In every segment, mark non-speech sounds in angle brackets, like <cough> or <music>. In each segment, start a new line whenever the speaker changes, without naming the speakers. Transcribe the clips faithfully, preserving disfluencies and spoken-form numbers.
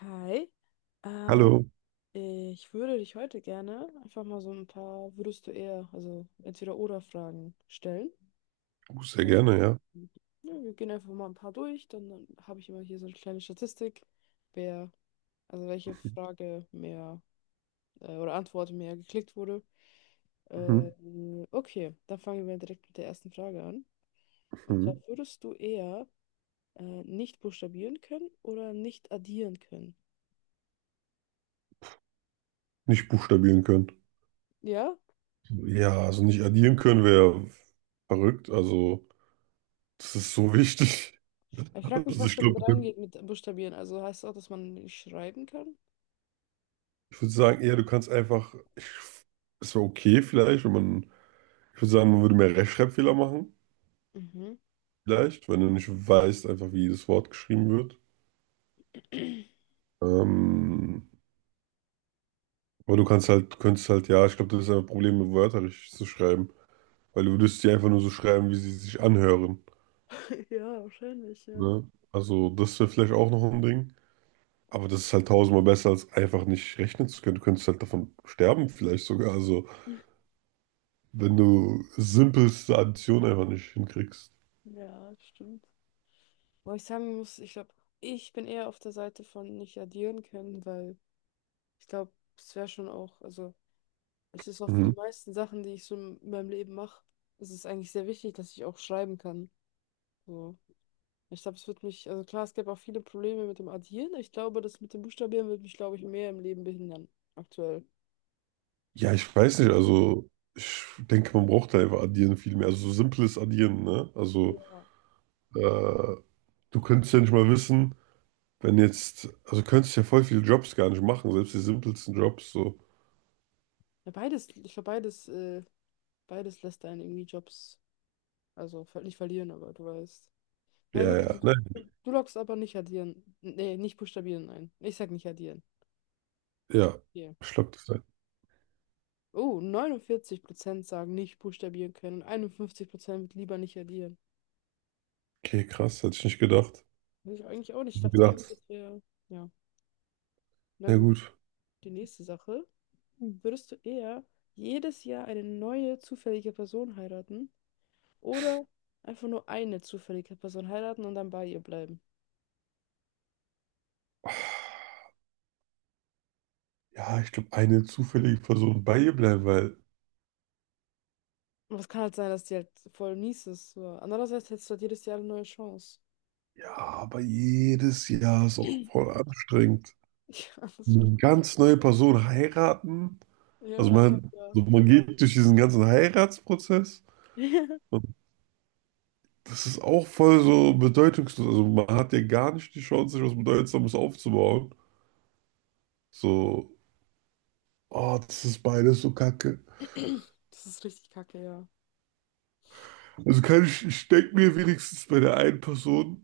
Hi, ähm,
Hallo,
ich würde dich heute gerne einfach mal so ein paar würdest du eher, also entweder oder Fragen stellen.
oh, sehr gerne,
Und,
ja.
ja, wir gehen einfach mal ein paar durch, dann, dann habe ich immer hier so eine kleine Statistik, wer, also welche Frage mehr äh, oder Antwort mehr geklickt wurde.
Mhm.
Ähm, okay, dann fangen wir direkt mit der ersten Frage an. Und zwar
Mhm.
würdest du eher äh, nicht buchstabieren können oder nicht addieren können?
Nicht buchstabieren können.
Ja,
Ja, also nicht addieren können wäre verrückt. Also, das ist so wichtig.
ich frage mich,
Also,
was
ich
damit
glaube,
reingeht mit Buchstabieren. Also heißt das auch, dass man nicht schreiben kann?
ich würde sagen, eher, du kannst einfach, ich, es wäre okay vielleicht, wenn man, ich würde sagen, man würde mehr Rechtschreibfehler machen,
Mhm.
vielleicht, wenn du nicht weißt, einfach wie jedes Wort geschrieben wird.
<clears throat>
Ähm, aber du kannst halt, du könntest halt, ja, ich glaube, das ist ein Problem, Wörter richtig zu schreiben, weil du würdest die einfach nur so schreiben, wie sie sich anhören.
Ja, wahrscheinlich, ja.
Ne? Also, das wäre vielleicht auch noch ein Ding. Aber das ist halt tausendmal besser, als einfach nicht rechnen zu können. Du könntest halt davon sterben, vielleicht sogar. Also, wenn du simpelste Addition einfach nicht hinkriegst.
Ja, stimmt. Wo ich sagen muss, ich glaube, ich bin eher auf der Seite von nicht addieren können, weil ich glaube, es wäre schon auch, also es ist auch für die
Mhm.
meisten Sachen, die ich so in meinem Leben mache, es ist eigentlich sehr wichtig, dass ich auch schreiben kann. So. Ich glaube, es wird mich, also klar, es gäbe auch viele Probleme mit dem Addieren. Ich glaube, das mit dem Buchstabieren wird mich, glaube ich, mehr im Leben behindern, aktuell.
Ja, ich weiß nicht. Also, ich denke, man braucht da einfach Addieren viel mehr. Also, so simples Addieren, ne? Also,
Ja.
äh, du könntest ja nicht mal wissen, wenn jetzt. Also, könntest ja voll viele Jobs gar nicht machen, selbst die simpelsten Jobs. So,
Ja, beides, ich glaube, beides, äh, beides lässt einen irgendwie Jobs, also ver- nicht verlieren, aber du weißt.
ja,
Na gut,
ja,
also
ne?
du, du loggst aber nicht addieren. Nee, nicht buchstabieren ein. Ich sag nicht addieren.
Ja,
Hier.
schluckt das ein.
Oh, neunundvierzig Prozent sagen nicht buchstabieren können. einundfünfzig Prozent wird lieber nicht addieren.
Okay, krass, hätte ich nicht gedacht. Hätte
Weiß ich eigentlich auch nicht. Ich
ich
dachte irgendwie,
gedacht.
das wäre. Ja, na
Na
gut.
gut.
Die nächste Sache. Würdest du eher jedes Jahr eine neue zufällige Person heiraten oder einfach nur eine zufällige Person heiraten und dann bei ihr bleiben?
Ja, ich glaube, eine zufällige Person bei ihr bleiben, weil
Und es kann halt sein, dass die halt voll mies ist. So. Andererseits hättest du halt jedes Jahr eine neue Chance.
ja, aber jedes Jahr ist auch
<clears throat>
voll anstrengend.
Ja, das stimmt,
Eine
ey.
ganz neue Person heiraten.
Ja,
Also
einfach,
man,
ja.
so man geht durch diesen ganzen Heiratsprozess
<laughs>
und das ist auch voll so bedeutungslos. Also man hat ja gar nicht die Chance, sich was Bedeutsames aufzubauen. So, oh, das ist beides so kacke.
Das ist richtig kacke, ja.
Also kann ich, ich denke mir wenigstens bei der einen Person,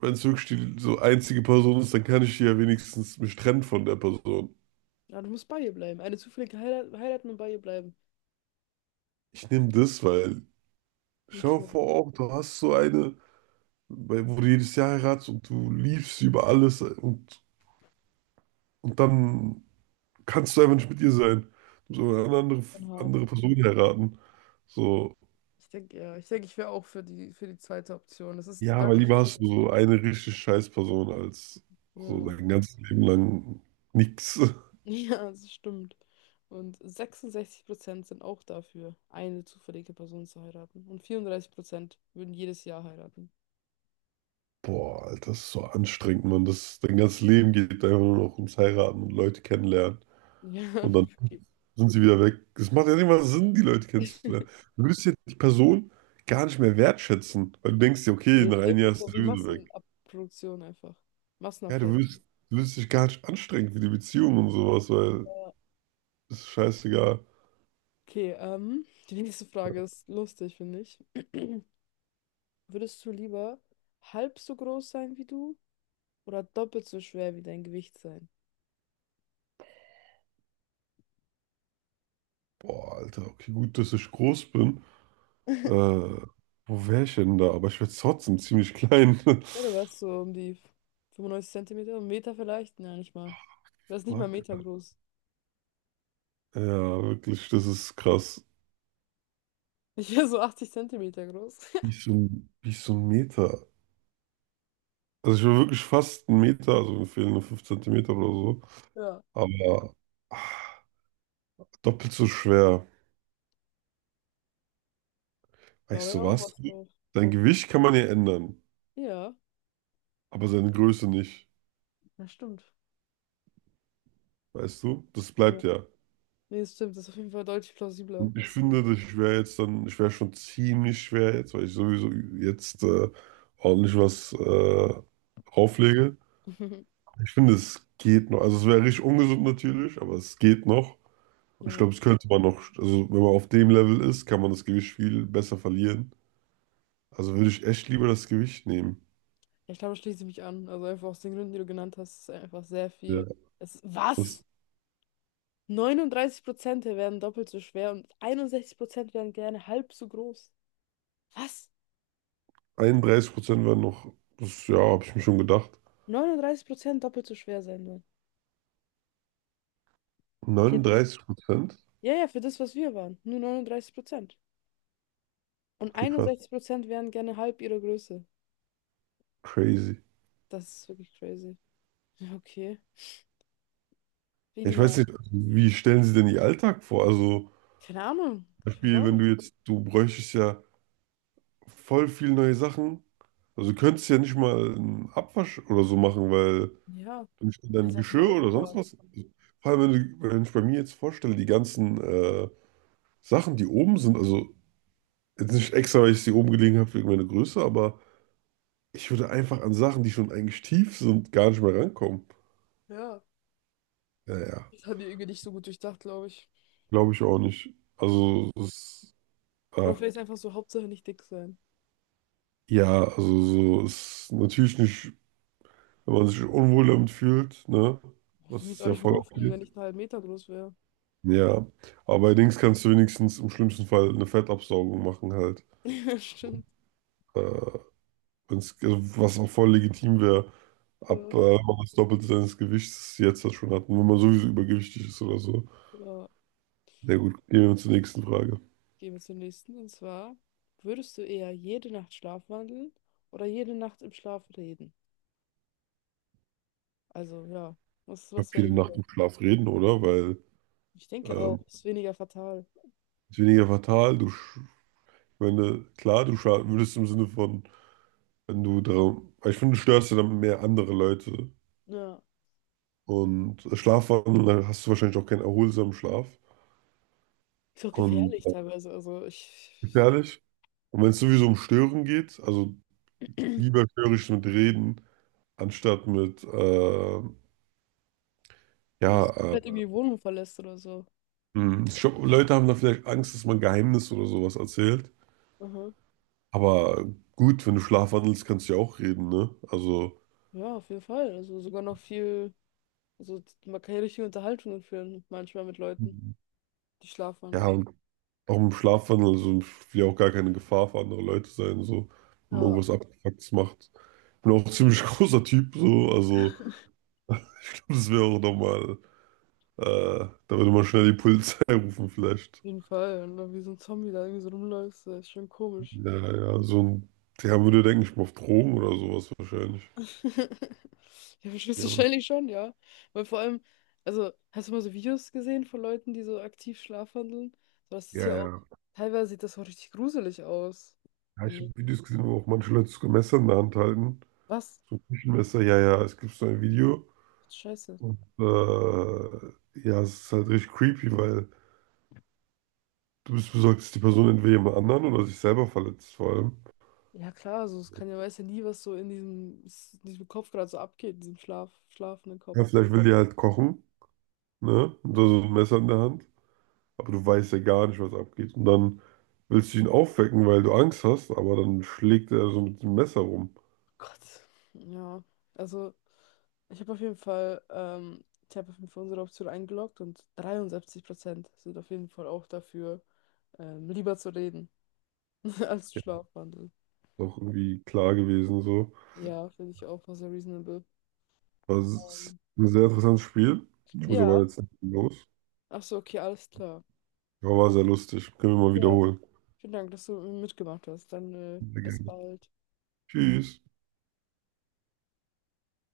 wenn es wirklich die so einzige Person ist, dann kann ich die ja wenigstens mich trennen von der Person.
Ja, du musst bei ihr bleiben. Eine zufällige Heirat, heiraten und bei ihr bleiben.
Ich nehme das, weil schau
Okay,
vor auch, du hast so eine, bei- wo du jedes Jahr heiratest und du liebst sie über alles und, und dann kannst du einfach nicht mit ihr sein. Du musst aber eine andere,
schon hart.
andere Person heiraten. So,
Ich denke, ja, ich denke, ich wäre auch für die, für die zweite Option. Das ist
ja, weil
deutlich
lieber
weniger
hast du so
Aufwand.
eine richtig scheiß Person als so
Ja,
dein ganzes Leben lang nix. <laughs>
<laughs> ja, das stimmt. Und sechsundsechzig Prozent sind auch dafür, eine zufällige Person zu heiraten. Und vierunddreißig Prozent würden jedes Jahr heiraten.
Boah, Alter, das ist so anstrengend, Mann. Das, dein ganzes Leben geht einfach nur noch ums Heiraten und Leute kennenlernen.
Ja,
Und dann
<laughs> okay.
sind sie wieder weg. Es macht ja nicht mal Sinn, die Leute kennenzulernen. Du würdest ja die Person gar nicht mehr wertschätzen, weil du denkst dir, okay,
Ja,
nach einem
safe,
Jahr
ist
ist
ja
sie
wie
sowieso weg.
Massenabproduktion einfach.
Ja, du
Massenabfertigung.
würdest, du würdest dich gar nicht anstrengen für die Beziehung und sowas, weil
Ja.
es ist scheißegal.
Okay, ähm, die nächste Frage ist lustig, finde ich. <clears throat> Würdest du lieber halb so groß sein wie du oder doppelt so schwer wie dein Gewicht sein?
Boah, Alter, okay, gut, dass ich groß bin. Äh,
<laughs>
Wo wäre ich denn da? Aber ich werde trotzdem ziemlich klein. <laughs>
Ja, du wärst so um die fünfundneunzig Zentimeter, einen Meter vielleicht? Nein, nicht mal. Du wärst nicht mal einen
Fuck.
Meter groß. <laughs>
Ja, wirklich, das ist krass.
Ich wäre so achtzig Zentimeter groß.
Wie
<laughs>
so ein, wie so ein Meter. Also ich war wirklich fast einen Meter, also mir fehlen nur fünf Zentimeter oder so.
Ja,
Aber ah, doppelt so schwer.
da
Weißt
wäre
du
auch
was?
was drauf.
Dein Gewicht kann man ja ändern,
Ja,
aber seine Größe nicht.
das stimmt.
Weißt du? Das
Ja.
bleibt ja.
Nee, das stimmt, das ist auf jeden Fall deutlich plausibler.
Und ich
Also,
finde, dass ich wäre jetzt dann, ich wäre schon ziemlich schwer jetzt, weil ich sowieso jetzt äh, ordentlich was äh, auflege.
<laughs>
Ich finde, es geht noch. Also es wäre richtig ungesund natürlich, aber es geht noch. Und ich
ja.
glaube, es könnte man noch, also wenn man auf dem Level ist, kann man das Gewicht viel besser verlieren. Also würde ich echt lieber das Gewicht nehmen.
Ja, ich glaube, da schließe ich mich an. Also einfach aus den Gründen, die du genannt hast, ist einfach sehr
Ja.
viel. Es, was?
Das,
neununddreißig Prozent werden doppelt so schwer und einundsechzig Prozent werden gerne halb so groß. Was?
einunddreißig Prozent waren noch, das, ja, habe ich mir schon gedacht.
neununddreißig Prozent doppelt so schwer sein wollen. Ich hätte nicht.
neununddreißig Prozent?
Ja, ja, für das, was wir waren. Nur neununddreißig Prozent. Und
Okay, krass.
einundsechzig Prozent wären gerne halb ihrer Größe.
Crazy.
Das ist wirklich crazy. Ja, okay. Wie
Ja,
die
ich weiß
mal.
nicht, wie stellen Sie denn Ihr Alltag vor? Also, zum
Keine Ahnung. Ich weiß
Beispiel,
auch
wenn
nicht.
du jetzt, du bräuchtest ja voll viel neue Sachen. Also, du könntest ja nicht mal einen Abwasch oder so machen, weil
Ja.
du nicht
Als
dein
hätte ich mal
Geschirr
Auto
oder sonst
fahren.
was. Vor allem, wenn, du, wenn ich bei mir jetzt vorstelle, die ganzen äh, Sachen, die oben sind, also jetzt nicht extra, weil ich sie oben gelegen habe wegen meiner Größe, aber ich würde einfach an Sachen, die schon eigentlich tief sind, gar nicht mehr rankommen.
Ja.
Ja, ja,
Das haben die irgendwie nicht so gut durchdacht, glaube ich.
glaube ich auch nicht.
Hm.
Also, es, ah,
Oder vielleicht einfach so, Hauptsache nicht dick sein.
ja, also so ist natürlich nicht, wenn man sich unwohl damit fühlt, ne?
Ich würde
Das
mich jetzt
ist
auch
ja
nicht
voll
wohlfühlen,
okay.
wenn ich einen halben Meter groß wäre.
Ja, aber bei Dings kannst du wenigstens im schlimmsten Fall eine Fettabsaugung machen halt.
<laughs> Ja, stimmt.
Äh, Wenn's, also was auch voll legitim wäre, ab äh,
Ja.
wenn man das Doppelte seines Gewichts jetzt das schon hat. Und wenn man sowieso übergewichtig ist oder so.
Ja.
Na gut, gehen wir zur nächsten Frage.
Gehen wir zum nächsten. Und zwar, würdest du eher jede Nacht schlafwandeln oder jede Nacht im Schlaf reden? Also, ja, was,
Glaube,
was wäre
jede Nacht
lieber?
im Schlaf reden, oder? Weil
Ich denke
ähm,
auch, ist weniger fatal.
ist weniger fatal. Du, sch- wenn du, klar, du schaden würdest im Sinne von, wenn du darum, weil ich finde, du störst ja dann mehr andere Leute.
Ja.
Und Schlafwandeln, dann hast du wahrscheinlich auch keinen erholsamen Schlaf.
Ist auch
Und
gefährlich
äh,
teilweise. Also, ich.
gefährlich. Und wenn es sowieso um Stören geht, also lieber störe ich mit Reden, anstatt mit, äh,
Ja,
ja,
dass du
äh,
vielleicht irgendwie die Wohnung verlässt oder so.
hm, ich glaub, Leute haben da vielleicht Angst, dass man Geheimnis oder sowas erzählt.
Aha.
Aber gut, wenn du schlafwandelst, kannst du ja auch reden, ne? Also,
Ja, auf jeden Fall. Also, sogar noch viel. Also, man kann ja richtige Unterhaltungen führen, manchmal mit Leuten, die
ja,
schlafwandeln.
und auch im Schlafwandel, also ich will ja auch gar keine Gefahr für andere Leute sein, so, wenn man
Ja, auf
irgendwas Abgefucktes macht. Bin auch ein ziemlich <laughs> großer Typ, so, also ich glaube, das wäre auch nochmal, äh, da würde man schnell die Polizei <laughs> rufen, vielleicht.
jeden Fall. Und dann wie so ein Zombie da irgendwie so rumläufst, das ist schon komisch.
Ja, ja, so ein, der würde, denke ich mal, auf Drogen oder sowas wahrscheinlich.
<laughs> Ja,
Ja,
höchstwahrscheinlich schon, ja. Weil vor allem, also, hast du mal so Videos gesehen von Leuten, die so aktiv schlafwandeln? So. Das ist
ja,
ja auch,
ja.
teilweise sieht das auch richtig gruselig aus.
Ja, ich
Und
habe Videos gesehen, wo auch manche Leute sogar Messer in der Hand halten.
was?
So ein Küchenmesser, ja, ja, es gibt so ein Video.
Scheiße.
Und äh, ja, es ist halt richtig creepy, weil. Du bist besorgt, dass die Person entweder jemand anderen oder sich selber verletzt, vor allem.
Ja, klar, also, es kann ja, weiß ja nie, was so in diesem, in diesem Kopf gerade so abgeht, in diesem Schlaf, schlafenden
Ja,
Kopf.
vielleicht will die halt kochen, ne? Und da so ein Messer in der Hand. Aber du weißt ja gar nicht, was abgeht. Und dann willst du ihn aufwecken, weil du Angst hast, aber dann schlägt er so mit dem Messer rum.
Gott. Ja. Also, ich habe auf jeden Fall, ähm, ich habe auf jeden Fall unsere Option eingeloggt und dreiundsiebzig Prozent sind auf jeden Fall auch dafür, ähm, lieber zu reden <laughs> als zu schlafwandeln.
Ist auch irgendwie klar gewesen, so.
Ja, finde ich auch mal sehr reasonable.
Das ist
Ähm,
ein sehr interessantes Spiel. Ich muss
ja.
aber jetzt los.
Ach so, okay, alles klar.
Aber war sehr lustig. Können wir mal
Ja.
wiederholen.
Vielen Dank, dass du mitgemacht hast. Dann, äh,
Sehr
bis
gerne.
bald.
Tschüss.